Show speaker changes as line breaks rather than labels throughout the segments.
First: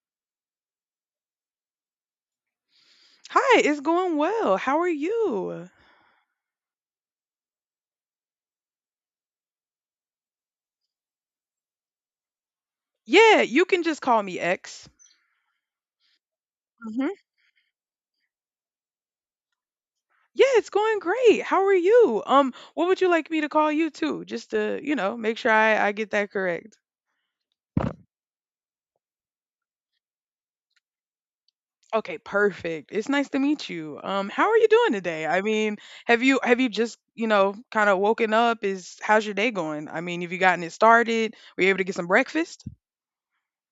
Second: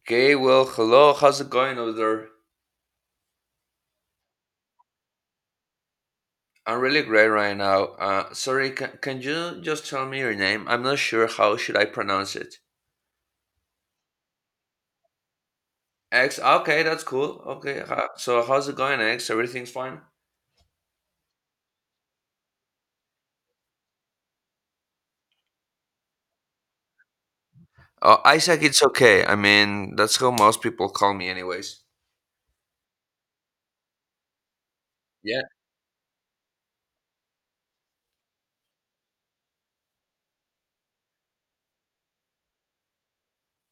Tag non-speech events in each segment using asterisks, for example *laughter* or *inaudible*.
Okay, well, hello. How's it going over there?
Hi, it's going well. How are you?
I'm really great right now. Sorry, can you just tell me your name? I'm not sure how should I pronounce it.
Yeah, you can just call me X.
X. Okay, that's
Mhm.
cool. Okay, so how's it going, X? Everything's fine.
Yeah, it's going great. How are you? What would you like me to call you too? Just to, you know, make sure I get that correct.
Oh, Isaac, it's okay. I mean, that's how most people call me, anyways.
Okay, perfect. It's nice to meet you. How are you doing today? I
Yeah,
mean, have you just, you know, kind of woken up? Is How's your day going? I mean, have you gotten it started? Were you able to get some breakfast?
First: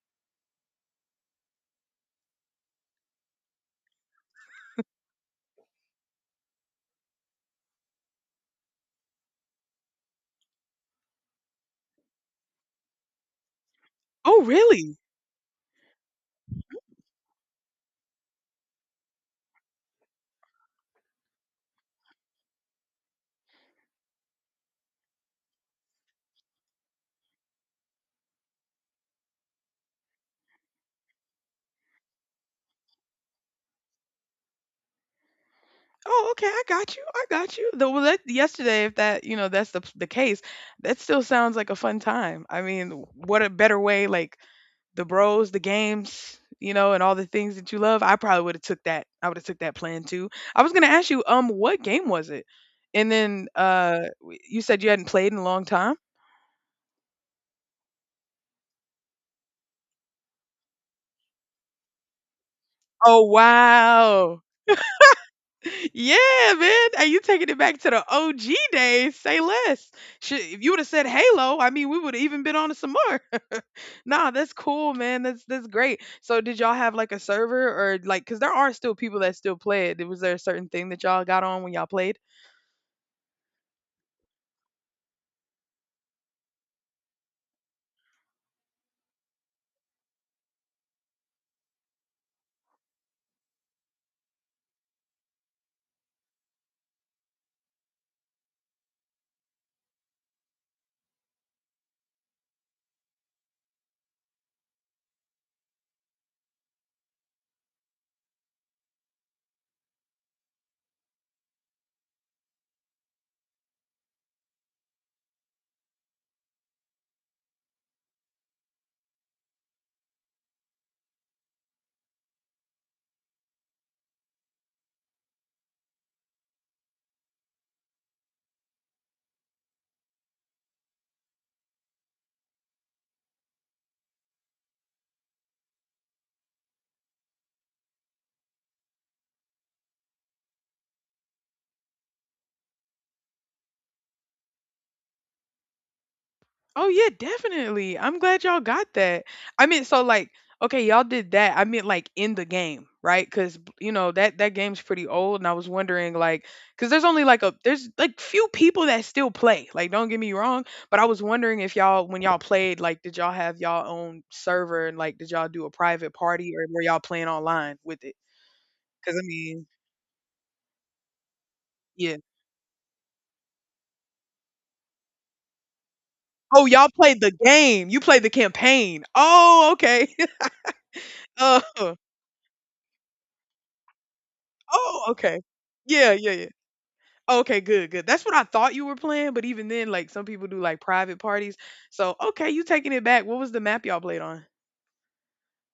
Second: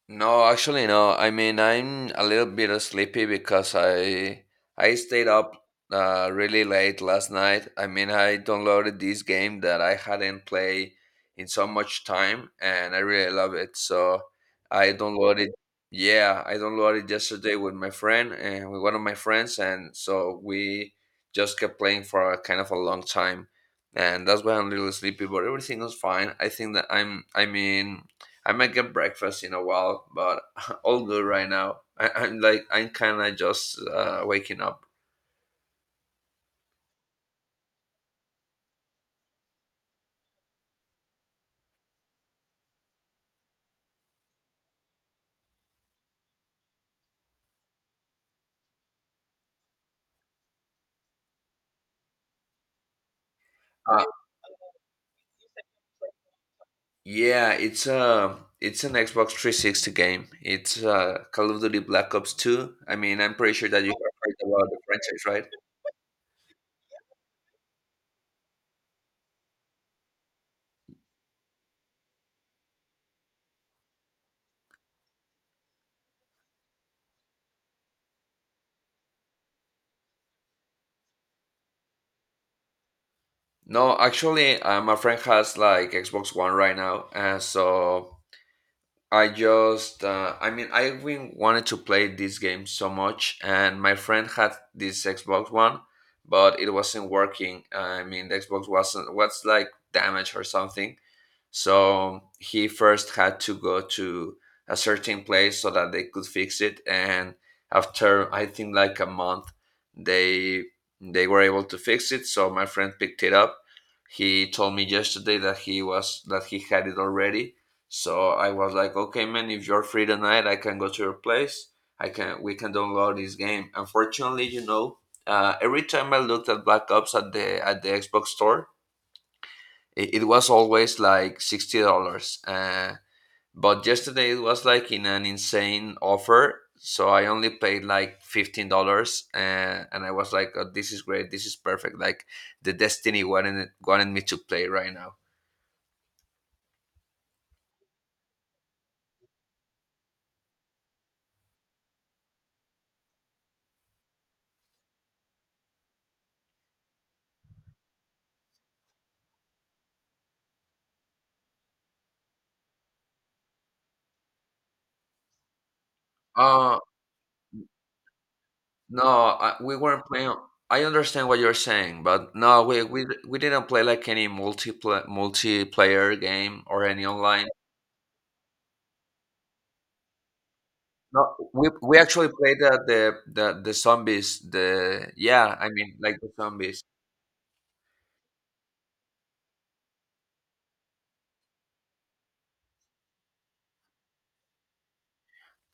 no, actually no. I mean, I'm a little bit sleepy because I stayed up really late last night. I mean, I downloaded this game that I hadn't played in so much time, and I really love it. So
Oh,
I
really?
downloaded yesterday with my friend and with one of my friends, and so we just kept playing for a kind of a long time, and that's why I'm a little sleepy. But everything is fine. I think that I'm. I mean. I might get breakfast in a while, but *laughs* all good right now. I, I'm like I'm kind of just waking up.
Oh, okay. I got you. I got you. The Well, that, yesterday, if that you know that's the case, that still sounds like a fun time. I mean, what a better way! Like the bros, the games, you know, and all the things that you love. I probably would have took that. I would have took that plan too. I was gonna ask you, what game was it? And then
Uh,
you said you hadn't played in a long time.
yeah, it's an Xbox 360 game. It's Call of Duty Black Ops 2. I mean,
Oh
I'm pretty sure that you have heard
wow!
about the franchise, right?
Yeah, man. Are you taking it back to the OG days? Say less. Shit, if you would have said Halo, I mean, we would have even been on to some more. *laughs* nah, that's cool, man. That's great. So, did y'all have like a server or like, cause there are still people that still play it. Was there a certain thing that y'all got on when y'all played?
No, actually, my friend has like Xbox One right now, and so I mean, I've been wanted to play this game so much, and my friend had this Xbox One, but it wasn't working. I mean, the Xbox wasn't was like damaged or something. So he first had to go to a certain place so that they could fix it, and after I think like a month, they they were able to fix it. So my friend picked it up. He told me yesterday that he was that he had it already, so I was like, okay, man, if you're free tonight, I can go to your place. I can we can download this game. Unfortunately, you know, every time I looked at Black Ops at the Xbox store, it was always like $60. But yesterday it was like in an insane offer, so I only paid like $15, and I was like, oh, this is great, this is perfect. Like the Destiny wanted me to play right now.
Oh yeah, definitely. I'm glad y'all got that. I mean, so like, okay, y'all did that. I meant like in the game, right? Because you know that that game's pretty old, and I was wondering like, because there's only like a there's like few people that still play. Like, don't get me wrong, but I was wondering if y'all when y'all played, like, did y'all have y'all own server and like, did y'all do a private party or
Uh,
were y'all playing online with it?
No,
Because I
I,
mean,
we weren't playing. I understand what you're saying,
yeah.
but no, we didn't play like any multiplayer game
Oh,
or
y'all
any
played the
online.
game. You played the campaign. Oh, okay. *laughs*
No, we
uh,
actually played the zombies.
oh,
The
okay.
Yeah, I mean
Yeah,
like the
yeah, yeah.
zombies.
Okay, good, good. That's what I thought you were playing, but even then, like some people do like private parties. So okay, you taking it back. What was the map y'all played on?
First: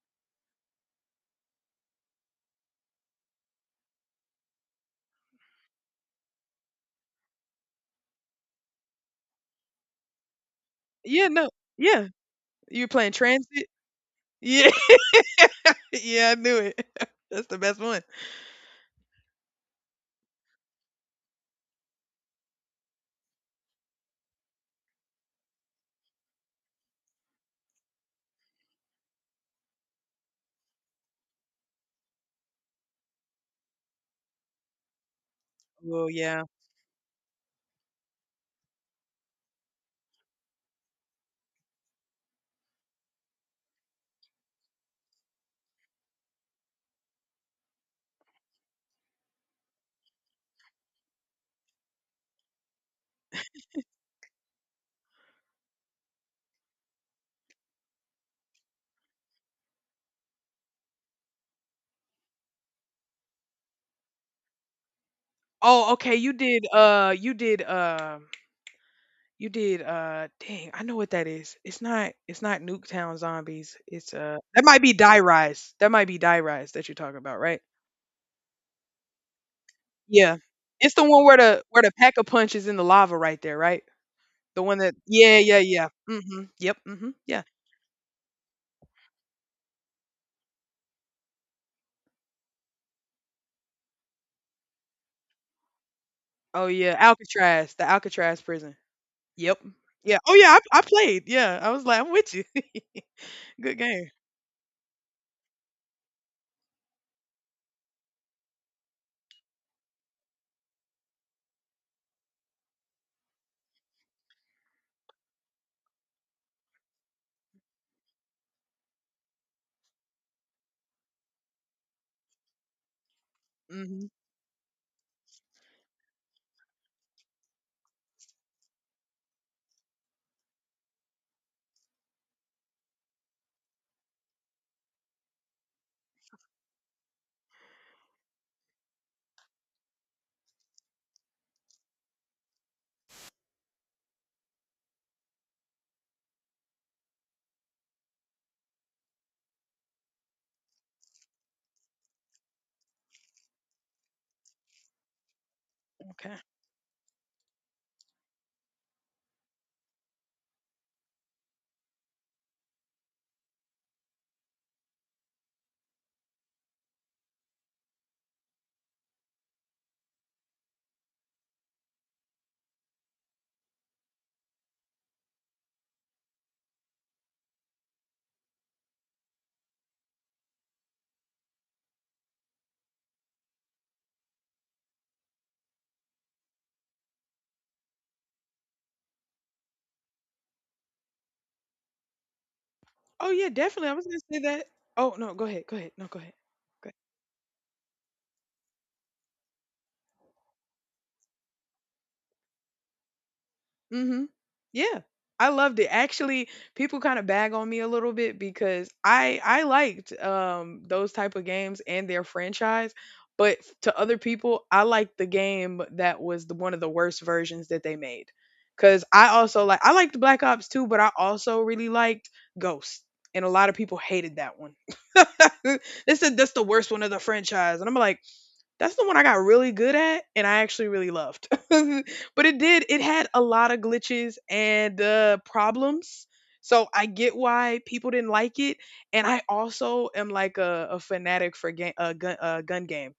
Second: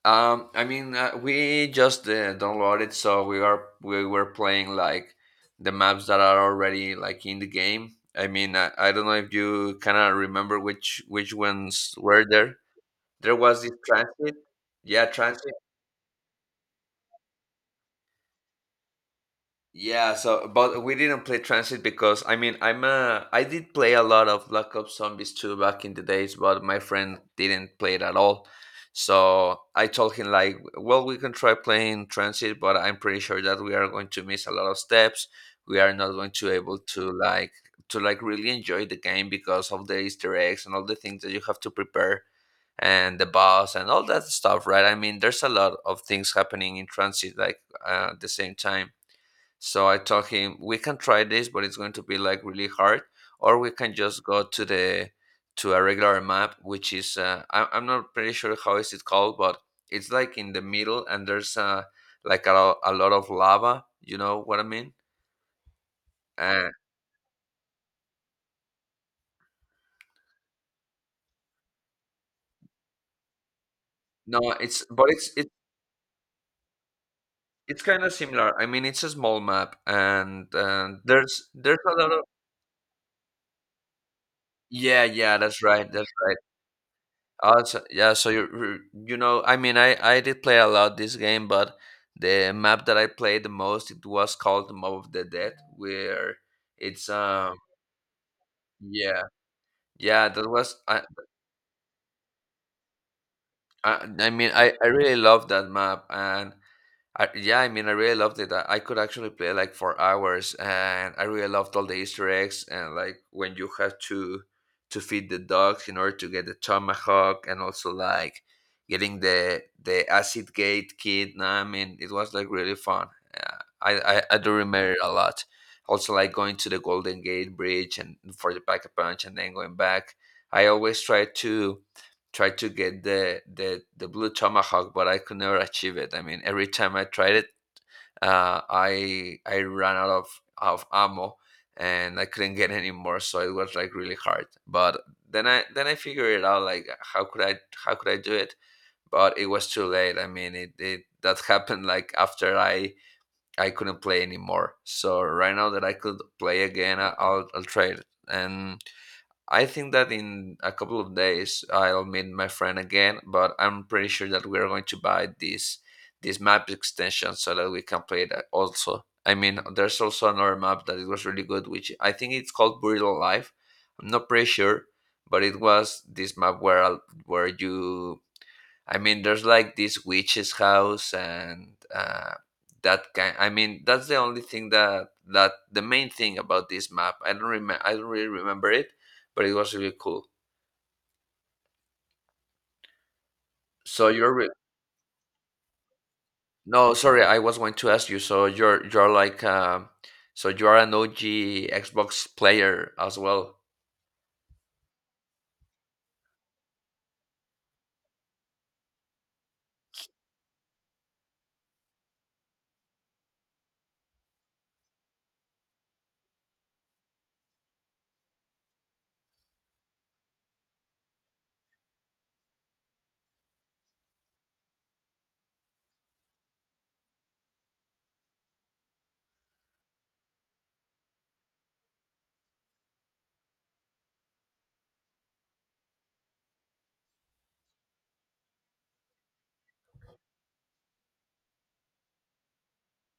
I mean we just downloaded, so we were playing like the maps that are already like in the game. I mean, I don't know if you kind of remember
Yeah,
which
no.
ones
Yeah.
were there.
You're playing
There was
transit?
this transit.
Yeah.
Yeah, transit.
*laughs* yeah, I knew it. *laughs* That's the best one.
Yeah, so but we didn't play Transit because I mean I did play a lot of Black Ops Zombies 2 back in the days, but my friend didn't play it at all. So I told him like, well, we can try playing Transit, but I'm pretty sure that we are going to miss a lot of steps. We are
Well,
not going
yeah.
to able to like really enjoy the game because of the Easter eggs and all the things that you have to prepare and the boss and all that stuff, right? I mean, there's a lot of things happening in Transit like at the same time, so I told him we can try this, but it's going to be like really hard, or we can just go to the to a regular map, which is I'm not pretty sure how is it called, but it's like in the middle, and there's like a lot of lava. You know what I mean?
Oh, okay.
Uh,
You did dang, I know what that is. It's not Nuketown Zombies. It's
no,
that might
it's
be
but
Die Rise. That might be Die Rise that you're talking about, right?
it's kind of similar. I mean, it's a small map,
Yeah.
and
It's the one
there's
where the
a lot
pack a
of.
punch is in the lava right there, right? The one that
Yeah, yeah,
Yeah, yeah,
that's right,
yeah.
that's right.
Mhm. Yep, mhm, yeah.
Oh, so, yeah. So you know, I mean, I did play a lot this game, but the map that I played the most it was called the Mob of the Dead, where
Oh, yeah,
it's
Alcatraz, the Alcatraz prison.
yeah,
Yep. Yeah.
yeah
Oh,
that
yeah,
was
I played, yeah. I was like, "I'm with you." *laughs* Good game.
I really love that map, and yeah, I mean, I really loved it. I could actually play like for hours, and I really loved all the Easter eggs and like when you have to feed the dogs in order to get the tomahawk, and also like getting the acid gate kid. No, I mean, it was like really fun.
Mhm,
I do remember it a lot. Also, like going to the Golden Gate Bridge and for the pack a punch, and then going back. I always try to tried to get the blue tomahawk, but I could never achieve it. I mean, every time I tried it, I ran out of ammo and I couldn't get any more. So it was like really hard. But then I figured it out like how could I how could I do it? But it was too late. I mean, it that *laughs* happened like after I couldn't play anymore. So right now that I could
okay.
play again, I'll try it. And I think that in a couple of days I'll meet my friend again, but I'm pretty sure that we're going to buy this map extension so that we can play that also. I mean, there's also another map that it was really good, which I think it's called Buried Alive. I'm not pretty sure, but it was this map where you I mean, there's like this witch's house and that's the only thing that the main thing about this map. I don't really remember it, but it was really cool.
Oh, yeah, definitely, I was
So
gonna
you're
say
re-
that. Oh, no, go ahead, go ahead. No, go ahead. Go
no, sorry, I was going to ask you. So you're like so you are an OG Xbox player as well.
Mhm. Yeah. I loved it. Actually, people kind of bag on me a little bit because I liked those type of games and their franchise, but to other people, I liked the game that was the one of the worst versions that they made. Cuz I also I liked Black Ops too, but I also really liked Ghost. And a lot of people hated that one. *laughs* They said that's the worst one of the franchise. And I'm like, that's the one I got really good at and I actually really loved. *laughs* but it did, it had a lot of glitches and problems. So I get why people didn't like it. And I also am like a fanatic for gun games.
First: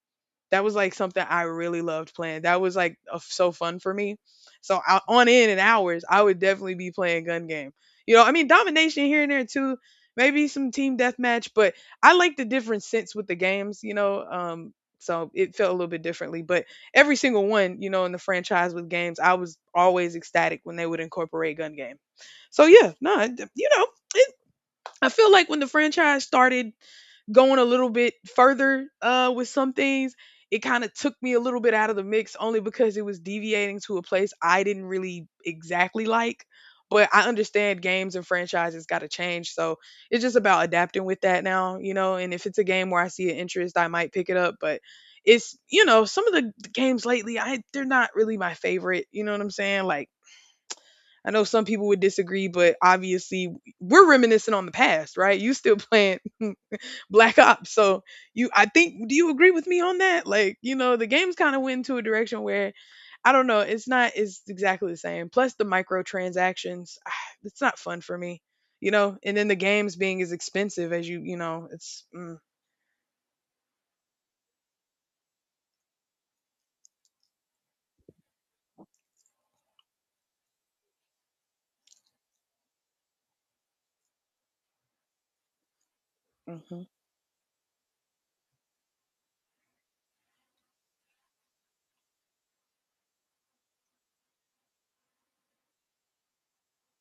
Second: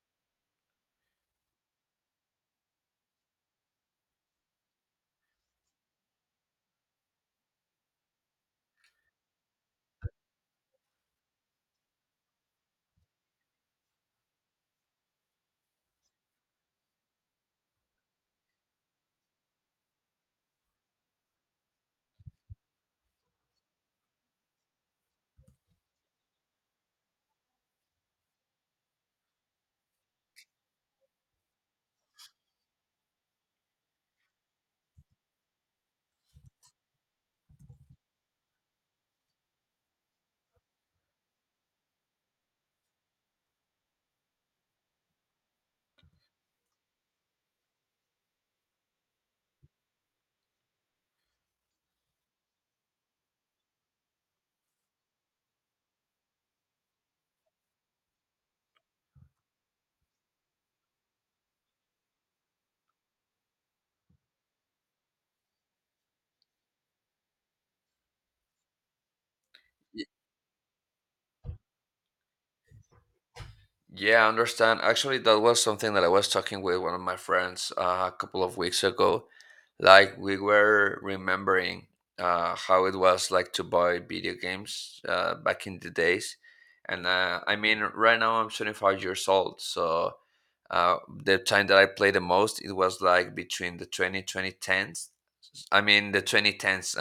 That was like something I really loved playing. That was like a f so fun for me. So on in and hours, I would definitely be playing gun game. You know, I mean domination here and there too, maybe some team deathmatch, but I like the different sense with the games. You know, so it felt a little bit differently, but every single one, you know, in the franchise with games, I was always ecstatic when they would incorporate gun game. So yeah, no, you know, it, I feel like when the franchise started going a little bit further with some things, it kind of took me a little bit out of the mix only because it was deviating to a place I didn't really exactly like. But I understand games and franchises got to change. So it's just about adapting with that now, you know. And if it's a game where I see an interest, I might pick it up. But it's, you know, some of the games lately, I they're not really my favorite. You know what I'm saying? Like, I know some people would disagree, but obviously we're reminiscing on the past, right? You still playing *laughs* black ops so you I think do you agree with me on that like you know the games kind of went into a direction where I don't know it's not it's exactly the same plus the microtransactions *sighs* it's not fun for me you know and then the games being as expensive as you know it's mm,
Yeah, I understand. Actually, that was something that I was talking with one of my friends a couple of weeks ago. Like, we were remembering how it was like to buy video games back in the days.
mhm
And I mean, right now I'm 25 years old. So uh, the time that I played the most, it was like between the twenty twenty tens. I mean, the 2010s.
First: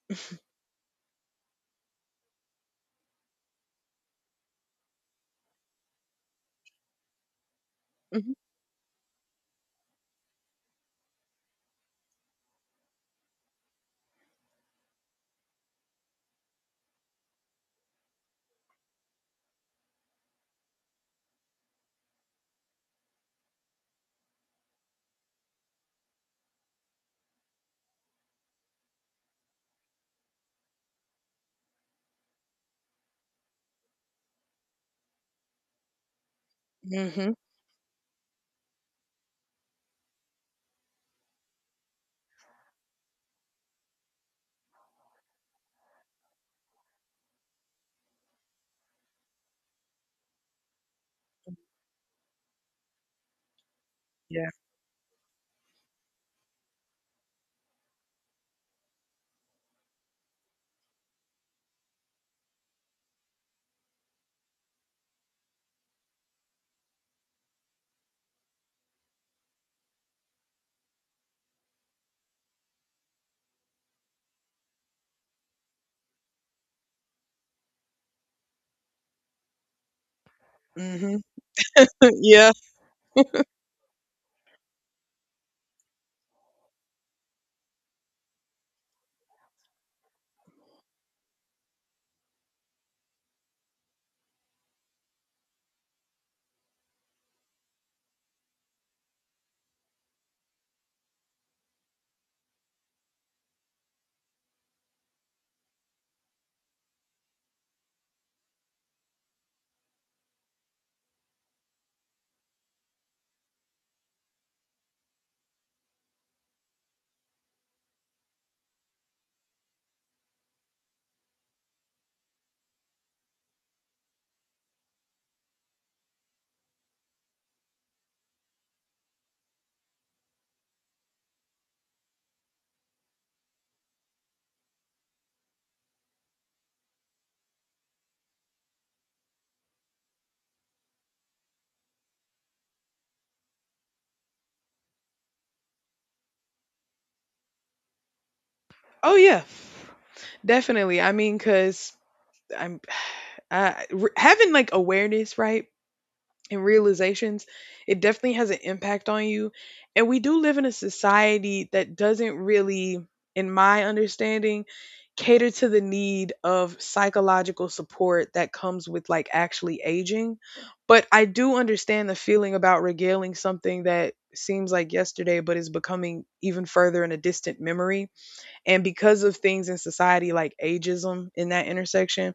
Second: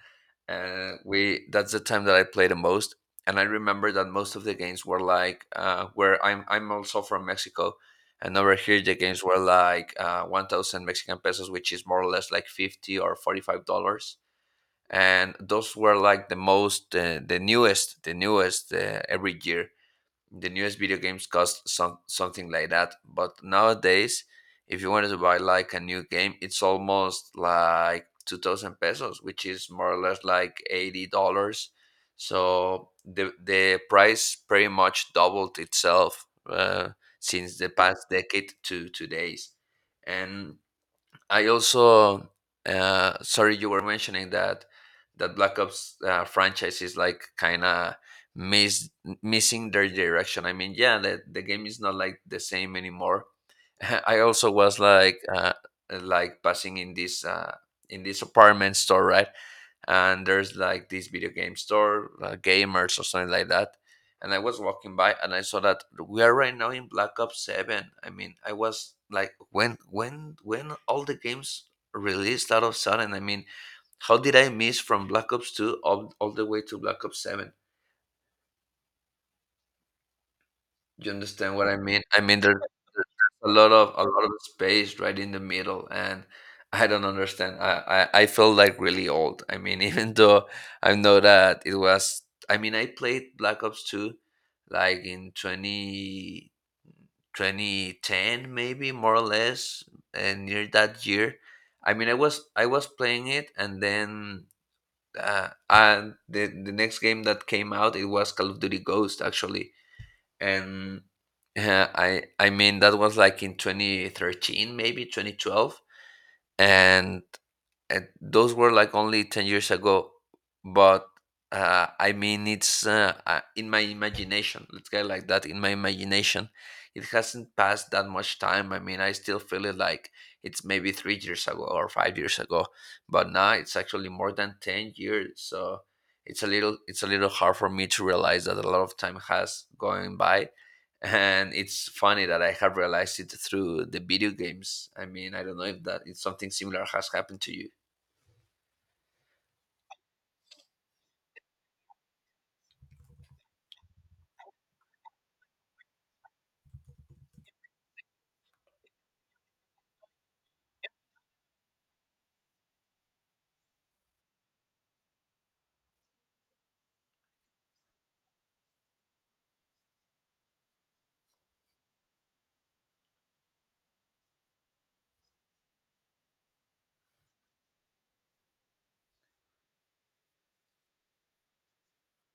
*laughs* we that's the time that I play the most. And I remember that most of the games were like where I'm also from Mexico,
mhm
and over here the games were like 1,000 Mexican pesos, which is more or less like $50 or $45. And those were like the most the newest every year the newest video games cost something like that. But nowadays, if you wanted to buy like a new game, it's almost like 2000 pesos, which is more or less like $80. So the price pretty much doubled itself
mhm
since the past decade to today's. And I also sorry you were mentioning that Black Ops franchise is like kind of miss missing their direction. I mean, yeah, the game is not like the same anymore. *laughs* I also
yeah
was like passing in this apartment store, right? And there's like this video game store, gamers or something like that. And I was walking by and I saw that we are right now in Black Ops Seven. I mean, I was like, when all the games released out of sudden. I mean, how did I miss from Black Ops Two all the way to Black Ops Seven? You
mhm
understand what I mean?
*laughs*
I mean,
yeah
there's a lot of space right in the middle, and I don't understand. I I feel like really old. I mean, *laughs* even though I know that it was. I mean, I played Black Ops Two, like in 20 2010, maybe more or less, and near that year. I mean, I was playing it, and then and the next game that came out it was Call of Duty Ghost actually and I mean that was like in 2013, maybe 2012, and those were like only 10 years ago but I mean it's in my imagination, let's get it like that. In my imagination it hasn't passed that much time. I mean I still feel it like it's maybe 3 years ago or 5 years ago, but now it's actually more than 10 years. So it's a little hard for me to realize that a lot of time has gone by, and it's funny that I have realized it through the video games. I mean, I don't know if that it's something similar has happened to you.
oh yeah definitely I mean cuz I'm *sighs* I, having like awareness right and realizations, it definitely has an impact on you. And we do live in a society that doesn't really, in my understanding, cater to the need of psychological support that comes with like actually aging. But I do understand the feeling about regaling something that seems like yesterday but is becoming even further in a distant memory. And because of things in society like ageism in that intersection,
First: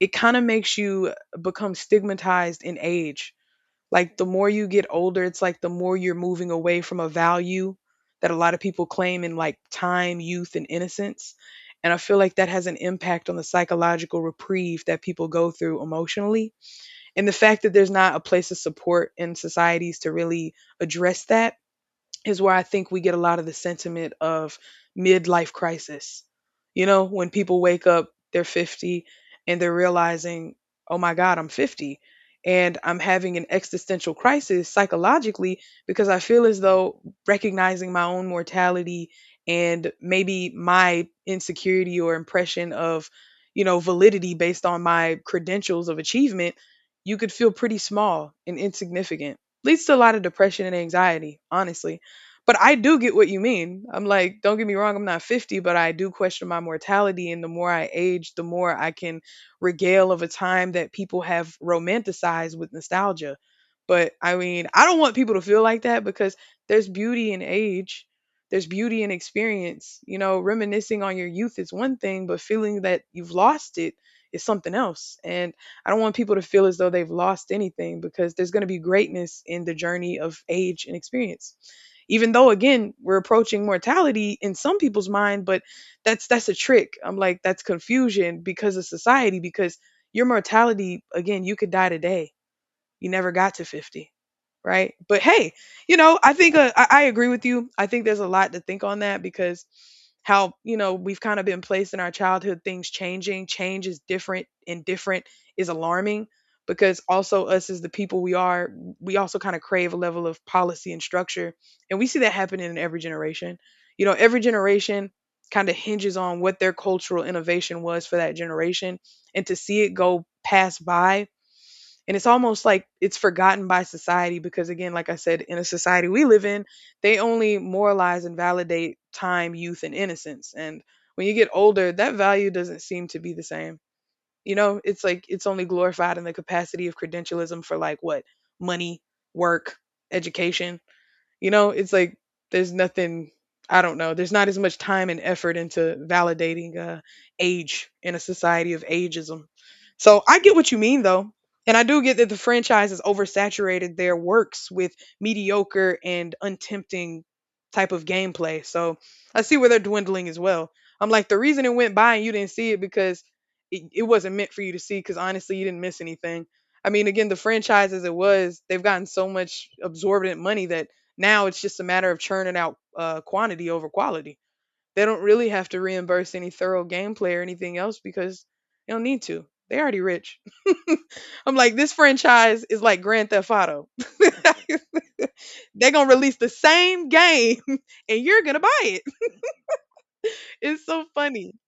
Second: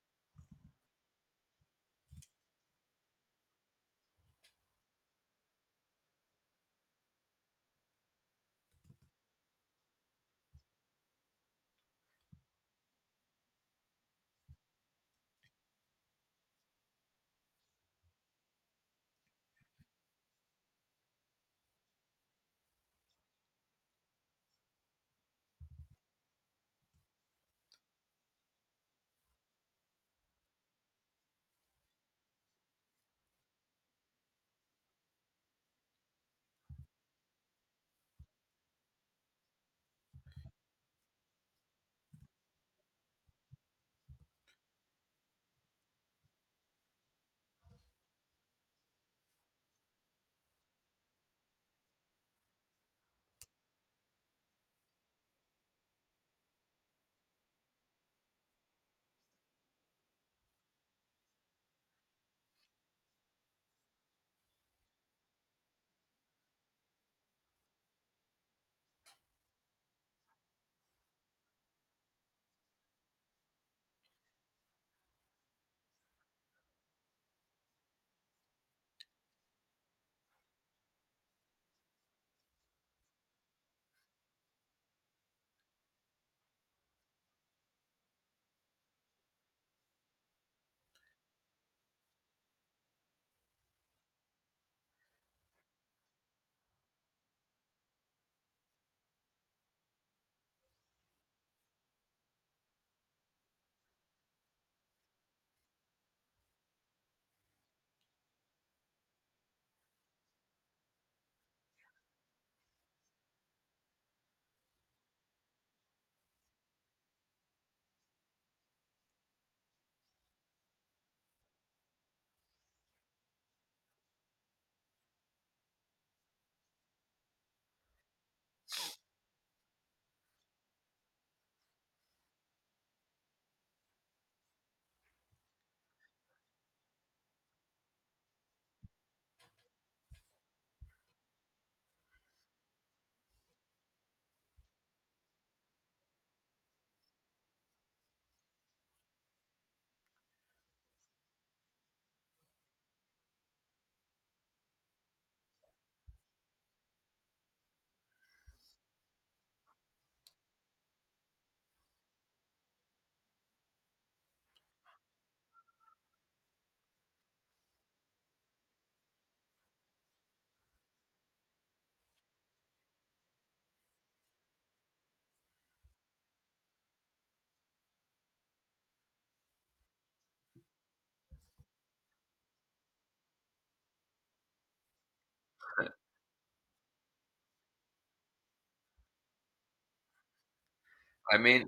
it kind of makes you become stigmatized in age like, the more you get older, it's like the more you're moving away from a value that a lot of people claim in like time, youth, and innocence. And I feel like that has an impact on the psychological reprieve that people go through emotionally. And the fact that there's not a place of support in societies to really address that is where I think we get a lot of the sentiment of midlife crisis. You know, when people wake up, they're 50 and they're realizing, oh my God, I'm 50 and I'm having an existential crisis psychologically because I feel as though recognizing my own mortality and maybe my insecurity or impression of, you know, validity based on my credentials of achievement, you could feel pretty small and insignificant. Leads to a lot of depression and anxiety, honestly. But I do get what you mean. I'm like, don't get me wrong, I'm not 50, but I do question my mortality. And the more I age, the more I can regale of a time that people have romanticized with nostalgia. But I mean, I don't want people to feel like that because there's beauty in age, there's beauty in experience. You know, reminiscing on your youth is one thing, but feeling that you've lost it is something else. And I don't want people to feel as though they've lost anything because there's going to be greatness in the journey of age and experience even though again we're approaching mortality in some people's mind but that's a trick I'm like that's confusion because of society because your mortality again you could die today you never got to 50 right but hey you know I think I agree with you I think there's a lot to think on that because how you know we've kind of been placed in our childhood things changing change is different and different is alarming because also us as the people we are we also kind of crave a level of policy and structure and we see that happening in every generation you know every generation kind of hinges on what their cultural innovation was for that generation and to see it go pass by and it's almost like it's forgotten by society because, again, like I said, in a society we live in, they only moralize and validate time, youth, and innocence. And when you get older, that value doesn't seem to be the same. You know, it's like it's only glorified in the capacity of credentialism for like what? Money, work, education. You know, it's like there's nothing, I don't know, there's not as much time and effort into validating age in a society of ageism. So I get what you mean, though. And I do get that the franchise has oversaturated their works with mediocre and untempting type of gameplay. So I see where they're dwindling as well. I'm like, the reason it went by and you didn't see it because it wasn't meant for you to see because honestly, you didn't miss anything. I mean, again, the franchise as it was, they've gotten so much absorbent money that now it's just a matter of churning out quantity over quality. They don't really have to reimburse any thorough gameplay or anything else because they don't need to. They already rich. *laughs* I'm like, this franchise is like Grand Theft Auto. *laughs* They're gonna release the same game *laughs* and you're gonna buy it. It's so
I
funny.
mean,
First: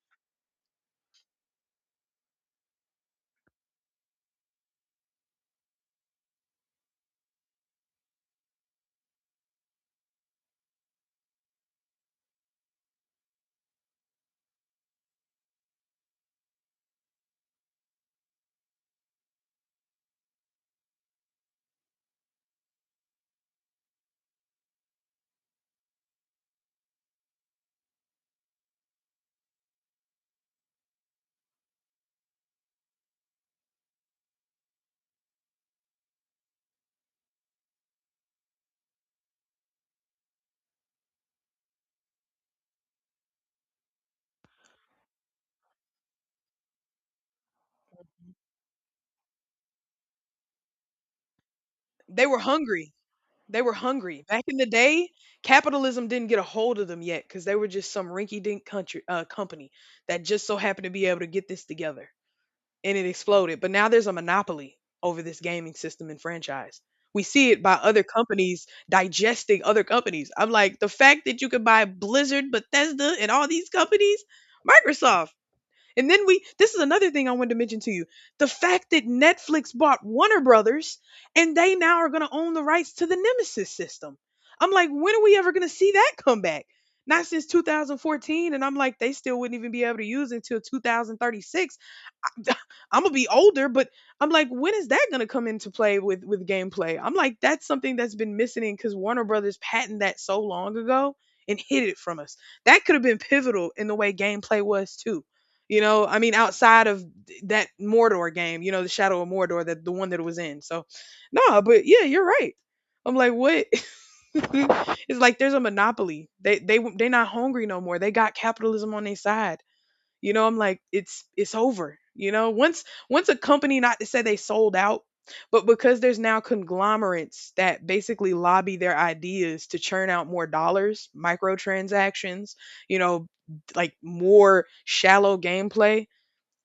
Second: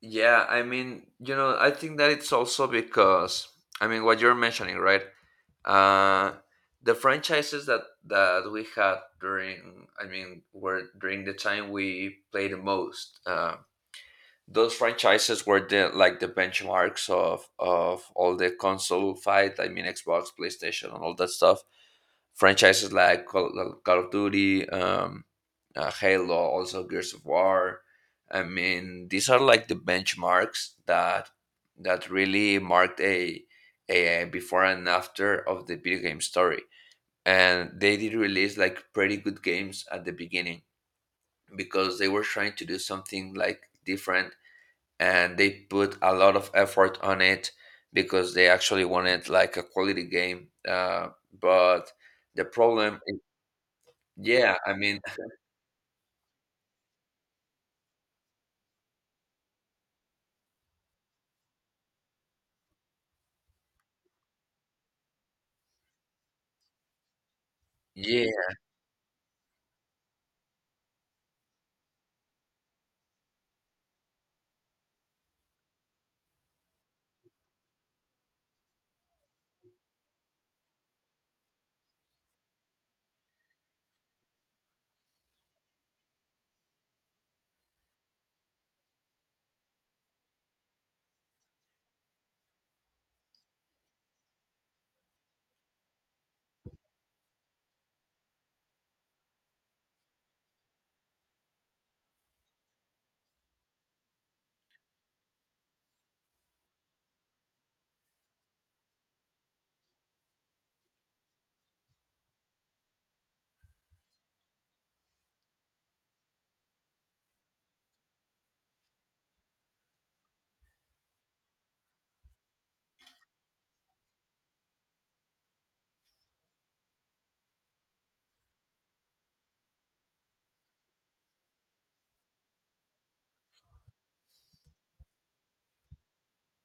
yeah, I mean, you know, I think that it's also because, I mean, what you're mentioning, right? Uh, the franchises that we had during, I mean, were during the time we played the most. Those franchises were the like the benchmarks of all the console fight. I mean, Xbox, PlayStation, and all that stuff. Franchises like Call of Duty, Halo, also Gears of War. I mean, these are like the benchmarks that really marked a before and after of the video game story. And they did release like pretty good games at the beginning because they were trying to do something like different, and they put a lot of effort on it because they actually wanted like a quality game. But
They were
the
hungry.
problem, is,
They were hungry. Back
yeah,
in the
I mean,
day, capitalism didn't get a hold of them yet because they were just some rinky dink country company that just so happened to be able to get this together. And it exploded. But now there's a monopoly over this gaming system and franchise. We see it by other
yeah,
companies digesting other companies. I'm like, the fact that you could buy Blizzard, Bethesda, and all these companies, Microsoft. And then we, this is another thing I wanted to mention to you. The fact that Netflix bought Warner Brothers and they now are going to own the rights to the Nemesis system. I'm like, when are we ever going to see that come back? Not since 2014. And I'm like, they still wouldn't even be able to use it until 2036. *laughs* I'm gonna be older, but I'm like, when is that gonna come into play with gameplay? I'm like, that's something that's been missing because Warner Brothers patented that so long ago and hid it from us. That could have been pivotal in the way gameplay was too. You know, I mean, outside of that Mordor game, you know, the Shadow of Mordor, that the one that it was in. So, no, but yeah, you're right. I'm like, what? *laughs* It's like there's a monopoly. They're not hungry no more. They got capitalism on their side. You know, I'm like, it's over. You know, once a company, not to say they sold out, but because there's now conglomerates that basically lobby their ideas to churn out more dollars, microtransactions, you know, like more shallow gameplay,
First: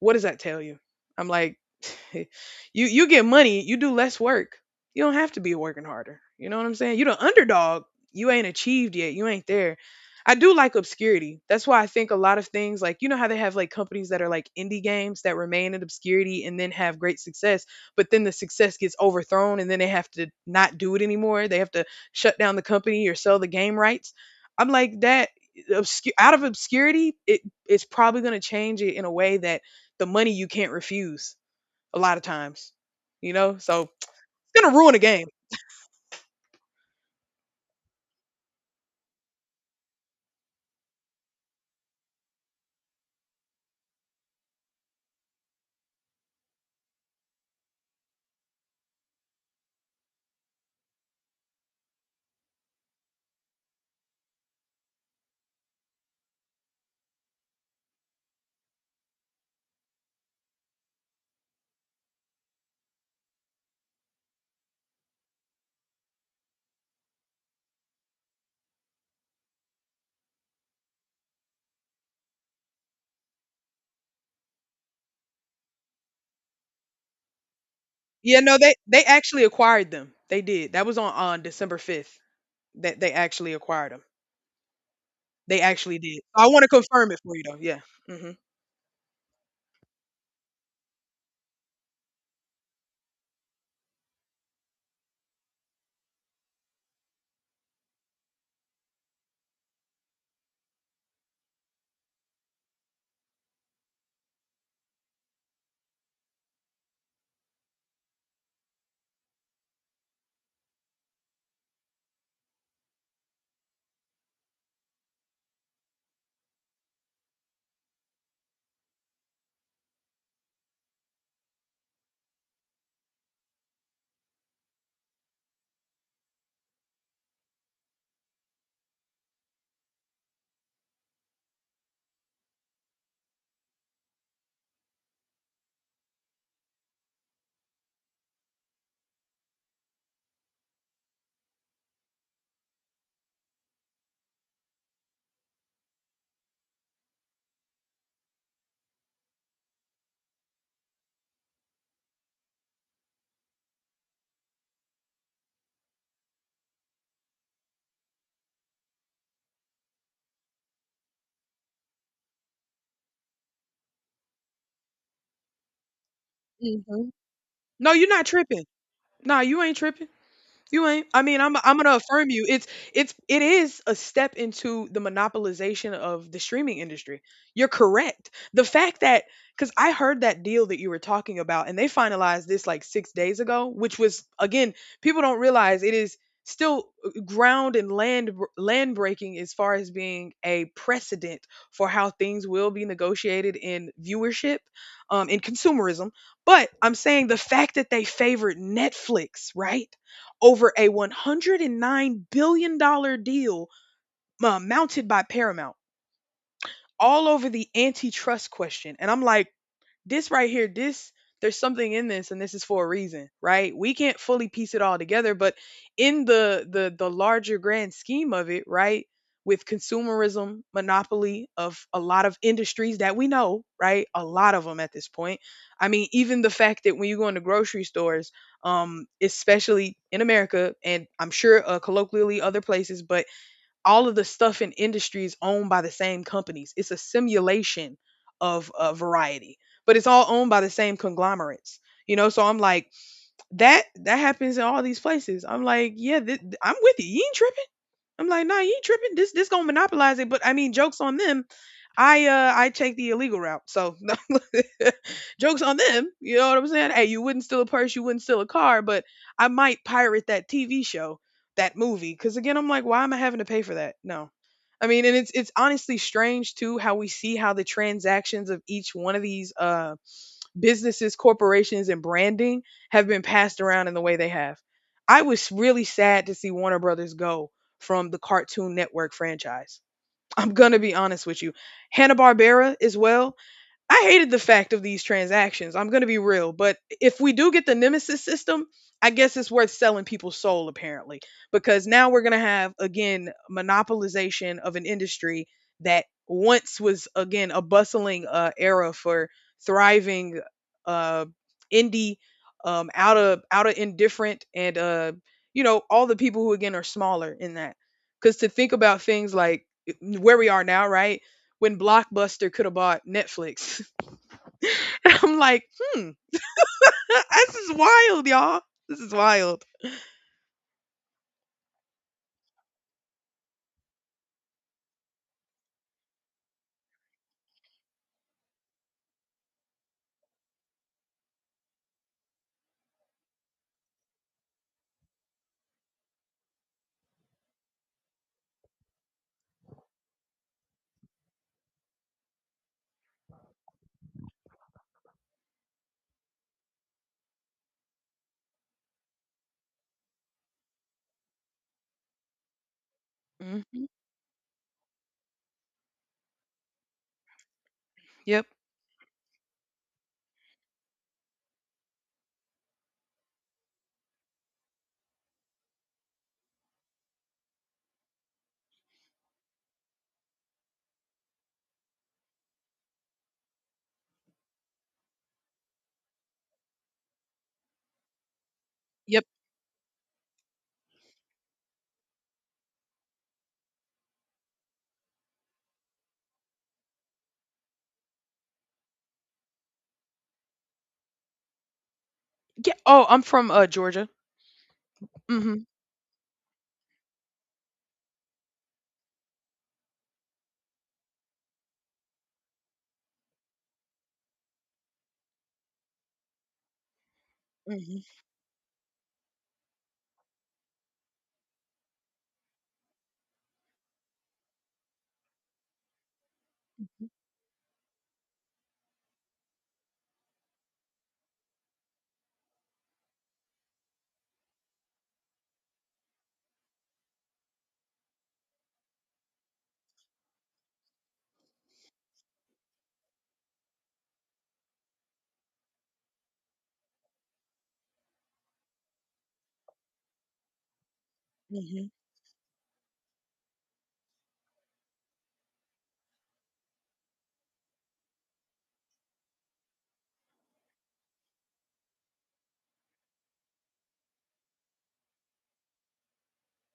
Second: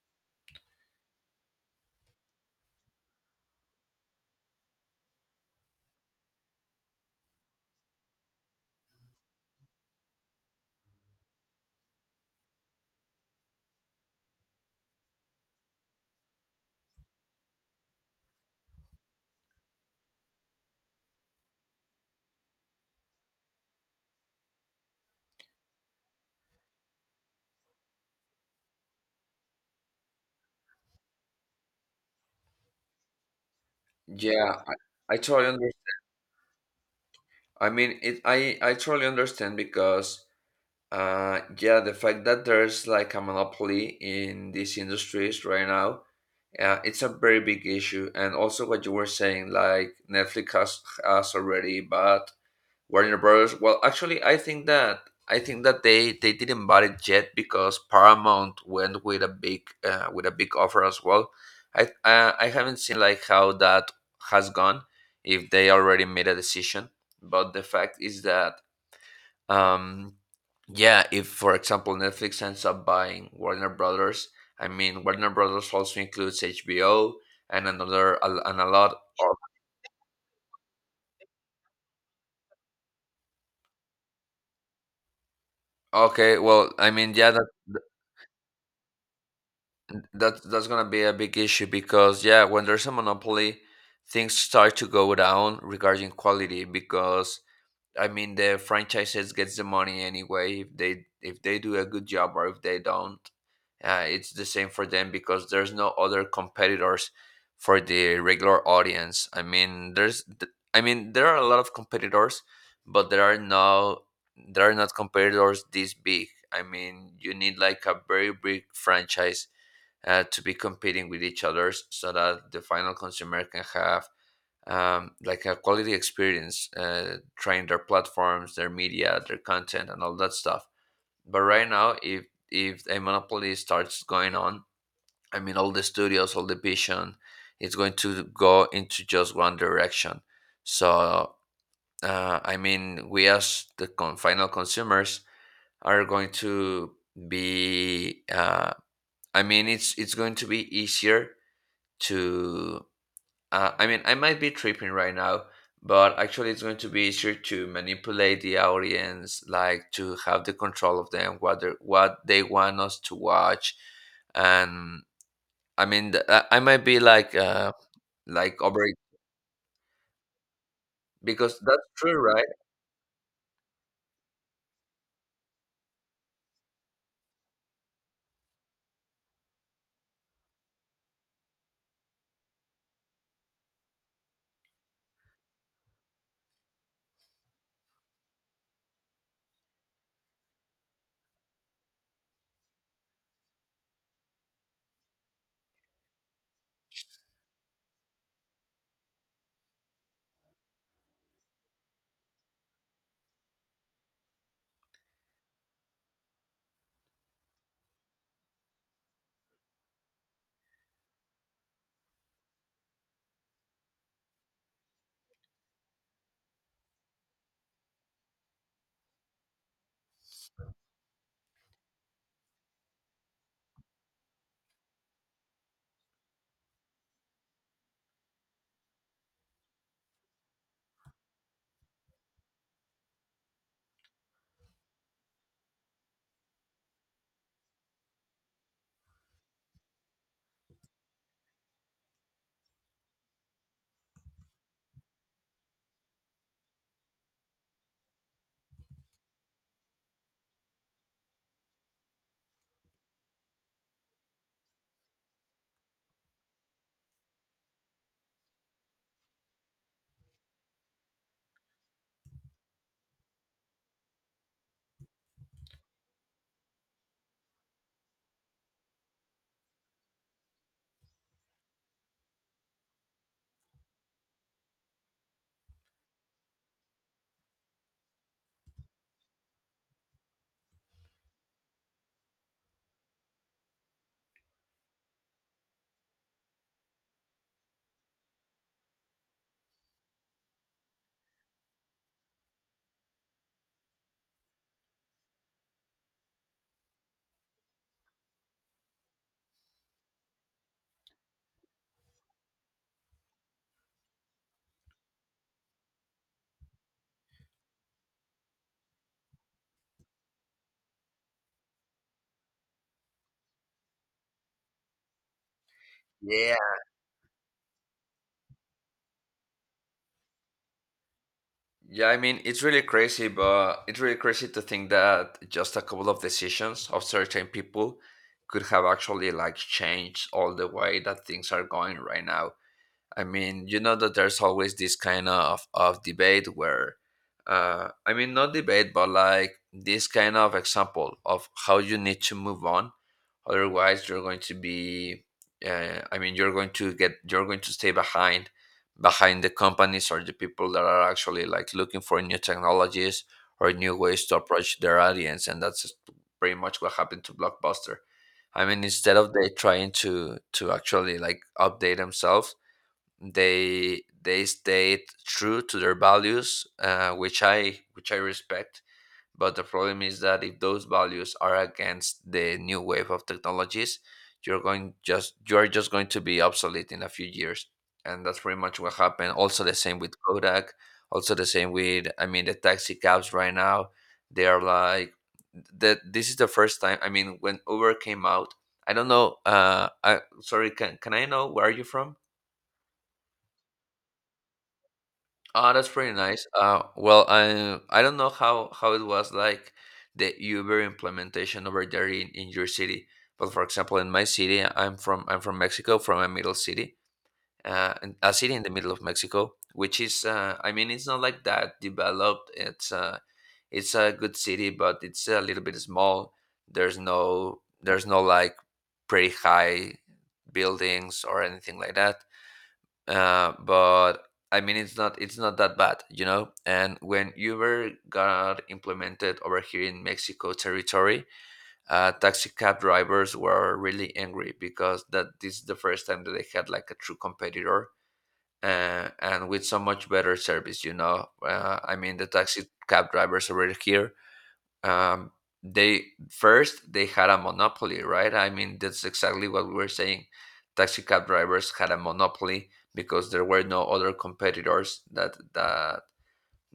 what does that tell you? I'm like, *laughs* you you get money, you do less work. You don't have to be working harder. You know what I'm saying? You the underdog. You ain't achieved yet. You ain't there. I do like obscurity. That's why I think a lot of things, like, you know how they have like companies that are like indie games that remain in obscurity and then have great success, but then the success gets overthrown and then they have to not do it anymore. They have to shut down the company or sell the game rights. I'm like that obscure, out of obscurity, it it's probably going to change it in a way that the money you can't refuse a lot of times, you know? So
yeah,
it's going
I,
to ruin a
I
game.
totally understand. I mean, I totally understand because yeah, the fact that there's like a monopoly in these industries right now, it's a very big issue. And also what you were saying, like Netflix has already bought Warner Brothers. Well, actually, I think that they didn't buy it yet because Paramount went with a big offer as well. I haven't seen like how that has gone if they already made a decision, but the fact is that um yeah, if for example Netflix ends up buying Warner Brothers, I mean Warner Brothers also includes HBO and another
Yeah, no,
and a lot
they
of.
actually acquired them. They did. That was on December 5th that they actually acquired them. They actually did.
Okay,
So, I want to
well, I
confirm
mean,
it
yeah,
for you though. Yeah. Mhm.
that that's gonna be a big issue because yeah, when there's a monopoly, things start to go down regarding quality because I mean, the franchises gets the money anyway. If they do a good job or if they don't, it's the same for them because there's no other competitors for the regular audience. I mean, there's I mean there are a lot of competitors, but there are not competitors this big. I mean, you need like a very big franchise to be competing with each others so that the final consumer can have like a quality experience, trying their platforms, their media, their content, and all that stuff. But right now, if a monopoly starts going on, I mean, all the studios, all the vision, it's going to go into just one direction. So, I mean, we as the final consumers are going to be. I mean, it's going to be easier to. I mean, I might be tripping right now, but actually, it's going to be easier to manipulate the audience, like to have the control of them, what they want us to watch, and I mean, I might be
Mhm. No, you're not
like
tripping.
over,
No, you ain't tripping. You ain't. I mean, I'm
because
I'm
that's
gonna
true,
affirm you.
right?
It's it is a step into the monopolization of the streaming industry. You're correct. The fact that, because I heard that deal that you were talking about, and they finalized this like 6 days ago, which was, again, people don't realize it is still ground and land breaking as far as being a precedent for how things will be negotiated in viewership, in consumerism. But I'm saying the fact that they favored Netflix, right? Over a $109 billion dollars deal mounted by Paramount, all over the antitrust question. And I'm like, this right here, this, there's something in this and this is for a reason, right? We can't fully piece it all together, but in the larger grand scheme of it, right? With consumerism, monopoly of a lot of industries that we know, right? A lot of them at this point. I mean, even the fact that when you go into grocery stores, especially in America, and I'm sure colloquially other places, but all of the stuff in industry is owned by the same companies. It's a simulation of variety, but it's all owned by the same conglomerates. You know, so I'm like that. That happens in all these places. I'm like, yeah, I'm with you. You ain't tripping. I'm like, nah, you tripping. This gonna monopolize it. But I mean, jokes on them. I take the illegal route. So *laughs* jokes on them. You know what I'm saying? Hey, you wouldn't steal a purse, you wouldn't steal a car, but I might pirate that TV show, that movie. Cause again, I'm like, why am I having to pay for that? No. I mean, and it's honestly strange too how we see how the transactions of each one of these businesses, corporations, and branding have been passed around in the way they have. I was really sad to see Warner Brothers go from the Cartoon Network franchise. I'm going to be honest with you. Hanna-Barbera as well. I hated the fact of these transactions. I'm going to be real, but if we do get the Nemesis system, I guess it's worth selling people's soul apparently, because now we're going to have, again, monopolization of an industry that once was, again, a bustling era for thriving uh, indie, out of indifferent and you know, all the people who, again, are smaller in that, because to think about things like where we are now, right? When Blockbuster could have bought Netflix. *laughs* *laughs* And I'm like, "Hmm,
Yeah.
*laughs* this is wild, y'all. This is wild."
Yeah, I mean, it's really crazy, but it's really crazy to think that just a couple of decisions of certain people could have actually like changed all the way that things are going right now. I mean, you know that there's always this kind of debate where, I mean, not debate, but like this kind of example of how you need to move on. Otherwise, you're going to be, I mean, you're going to stay behind, behind the companies or the people that are actually like looking for new technologies or
Mhm.
new ways to approach their audience. And that's pretty much what happened to Blockbuster.
Yep.
I mean, instead of they trying to actually like update themselves, they stayed true to their values which I which I respect, but the problem is that if those values are against the new wave of technologies, you're going just you're just going to be obsolete in a few years. And that's pretty much what
Yep.
happened also the same with Kodak, also the same with I mean the taxi cabs right now. They are like that this is the first time. I mean, when Uber came out, I don't know, I sorry, can I know where are you from?
Yeah. Oh, I'm from, Georgia. Mhm.
Oh, that's pretty nice. Well, I don't know how it was like the Uber implementation over there in your city, but for example, in my city, I'm from Mexico, from a middle city,
Mhm.
and a city in the middle of Mexico, which is I mean, it's not like that developed. It's a good city, but it's a little bit small. There's no like pretty high buildings or anything like that, but I mean it's not that bad, you know. And when Uber got implemented over here in Mexico territory, taxi cab drivers were really angry because that this is the first time that they had like a true competitor, and with so much better service, you know.
Mhm.
I mean the taxi cab drivers over here um, they first they had a monopoly, right? I mean, that's exactly what we were saying. Taxi cab drivers had a monopoly because there were no other competitors that that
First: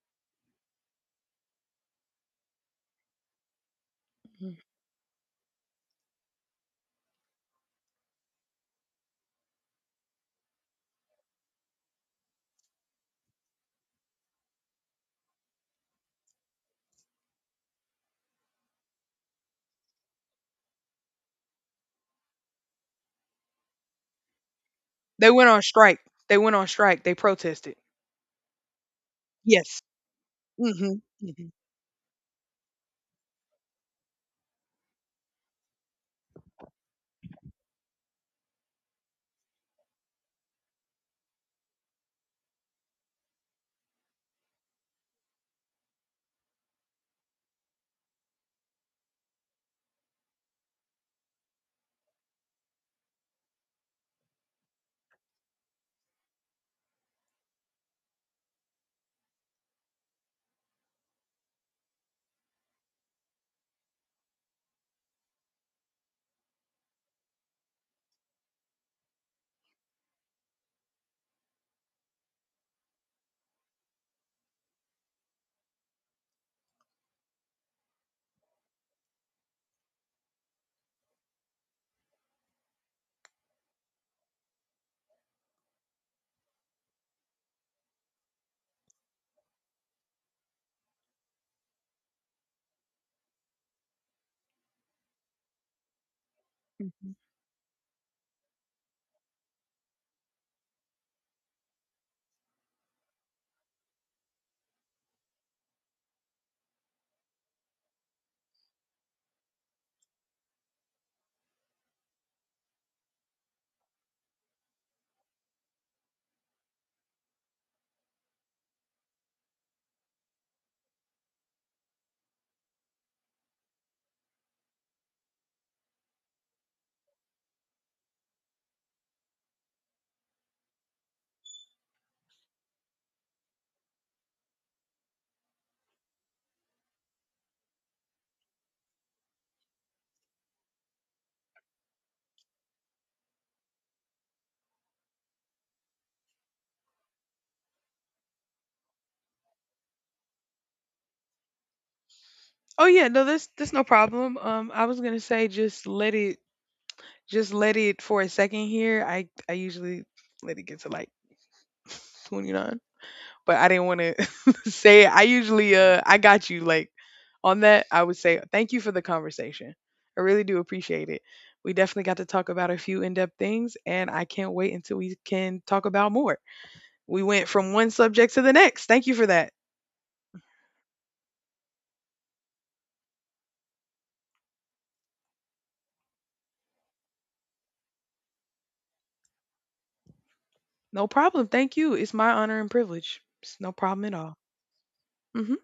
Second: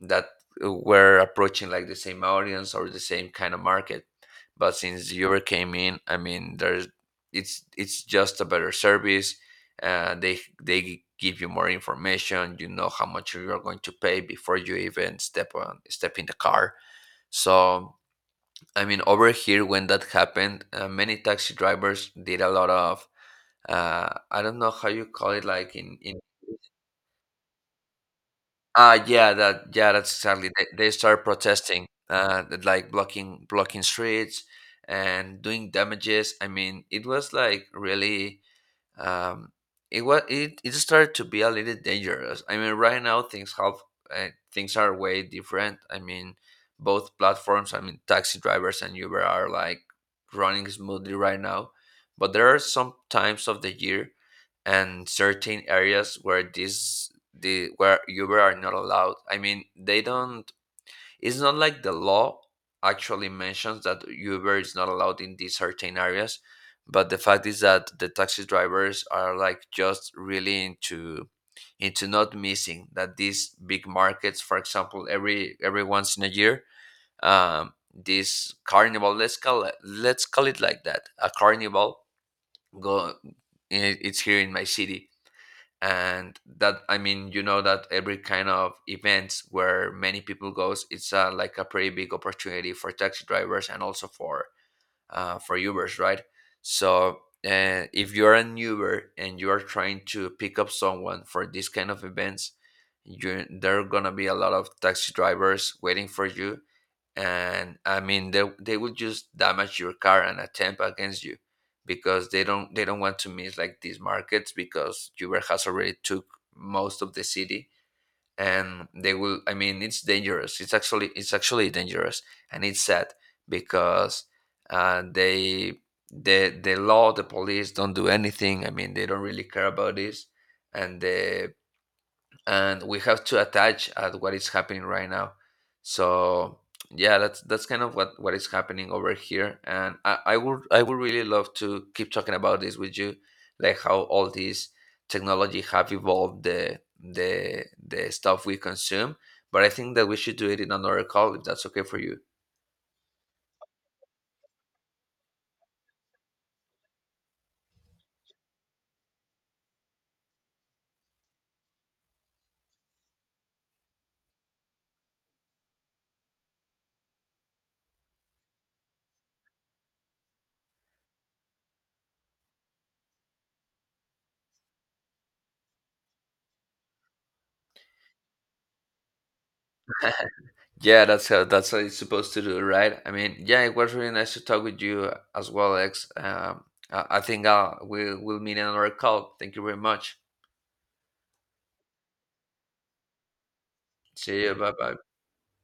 that were approaching like the same audience or the same kind of market.
Mhm.
But since Uber came in, I mean, there's it's just a better service. They give you more information. You know how much you are going to pay before you even step in the car. So I mean, over here when that happened, many taxi drivers did a lot of I don't know how you
They
call it,
went on
like
strike.
in
They went on strike. They protested.
ah yeah that
Yes.
yeah that's exactly, they
Mhm.
start
Mhm.
protesting that, like blocking streets and doing damages. I mean, it was like really um, it, it started to be a little dangerous. I mean, right now things have uh, things are way different. I mean, both platforms. I mean, taxi drivers and Uber are like running smoothly right now, but there are some times of the year and certain areas where this the where Uber are not allowed. I mean, they don't. It's not like the law actually mentions that Uber is not allowed in these certain areas, but the fact is that the taxi drivers are like just really into not missing that these big markets, for example, every once in a year, this carnival, let's call it, let's call it like that a carnival, go it- it's here in my city, and that I mean, you know that every kind of events where many people goes, it's like a pretty big opportunity for taxi drivers and also for Ubers, right?
Mhm.
So if you're an Uber and you are trying to pick up someone for this kind of events, you there are gonna be a lot of taxi drivers waiting for you, and I mean they will just damage your car and attempt against you because they don't want to miss like these markets because Uber has already took most of the city. And they will, I mean it's dangerous, it's actually, it's actually dangerous, and it's sad because uh, they the law, the police don't do anything. I mean they don't really care about this, and the and we have to attach at what is happening right now. So yeah, that's kind of what is happening over here, and I would I would really love to keep talking about this with you, like how all these technology have evolved the stuff we consume, but I think that we should do it in another call if that's okay for you.
Oh, yeah. No, there's no problem. I was gonna say just let it for a second here. I usually let it get to, like, *laughs* 29, but I didn't wanna *laughs* say it. I usually, I got you, like on that, I would say thank you for the conversation. I really do appreciate it. We definitely got to talk about a few in depth things, and I can't wait until we can talk about more. We went from one subject to the next. Thank you for that.
*laughs* Yeah, that's how it's supposed to do, right? I mean, yeah, it was really nice to talk with you as well, X. I think we will meet in another call. Thank you very much.
No problem. Thank you. It's my honor and privilege. It's no problem at all.
See you. Bye bye.
Mhm.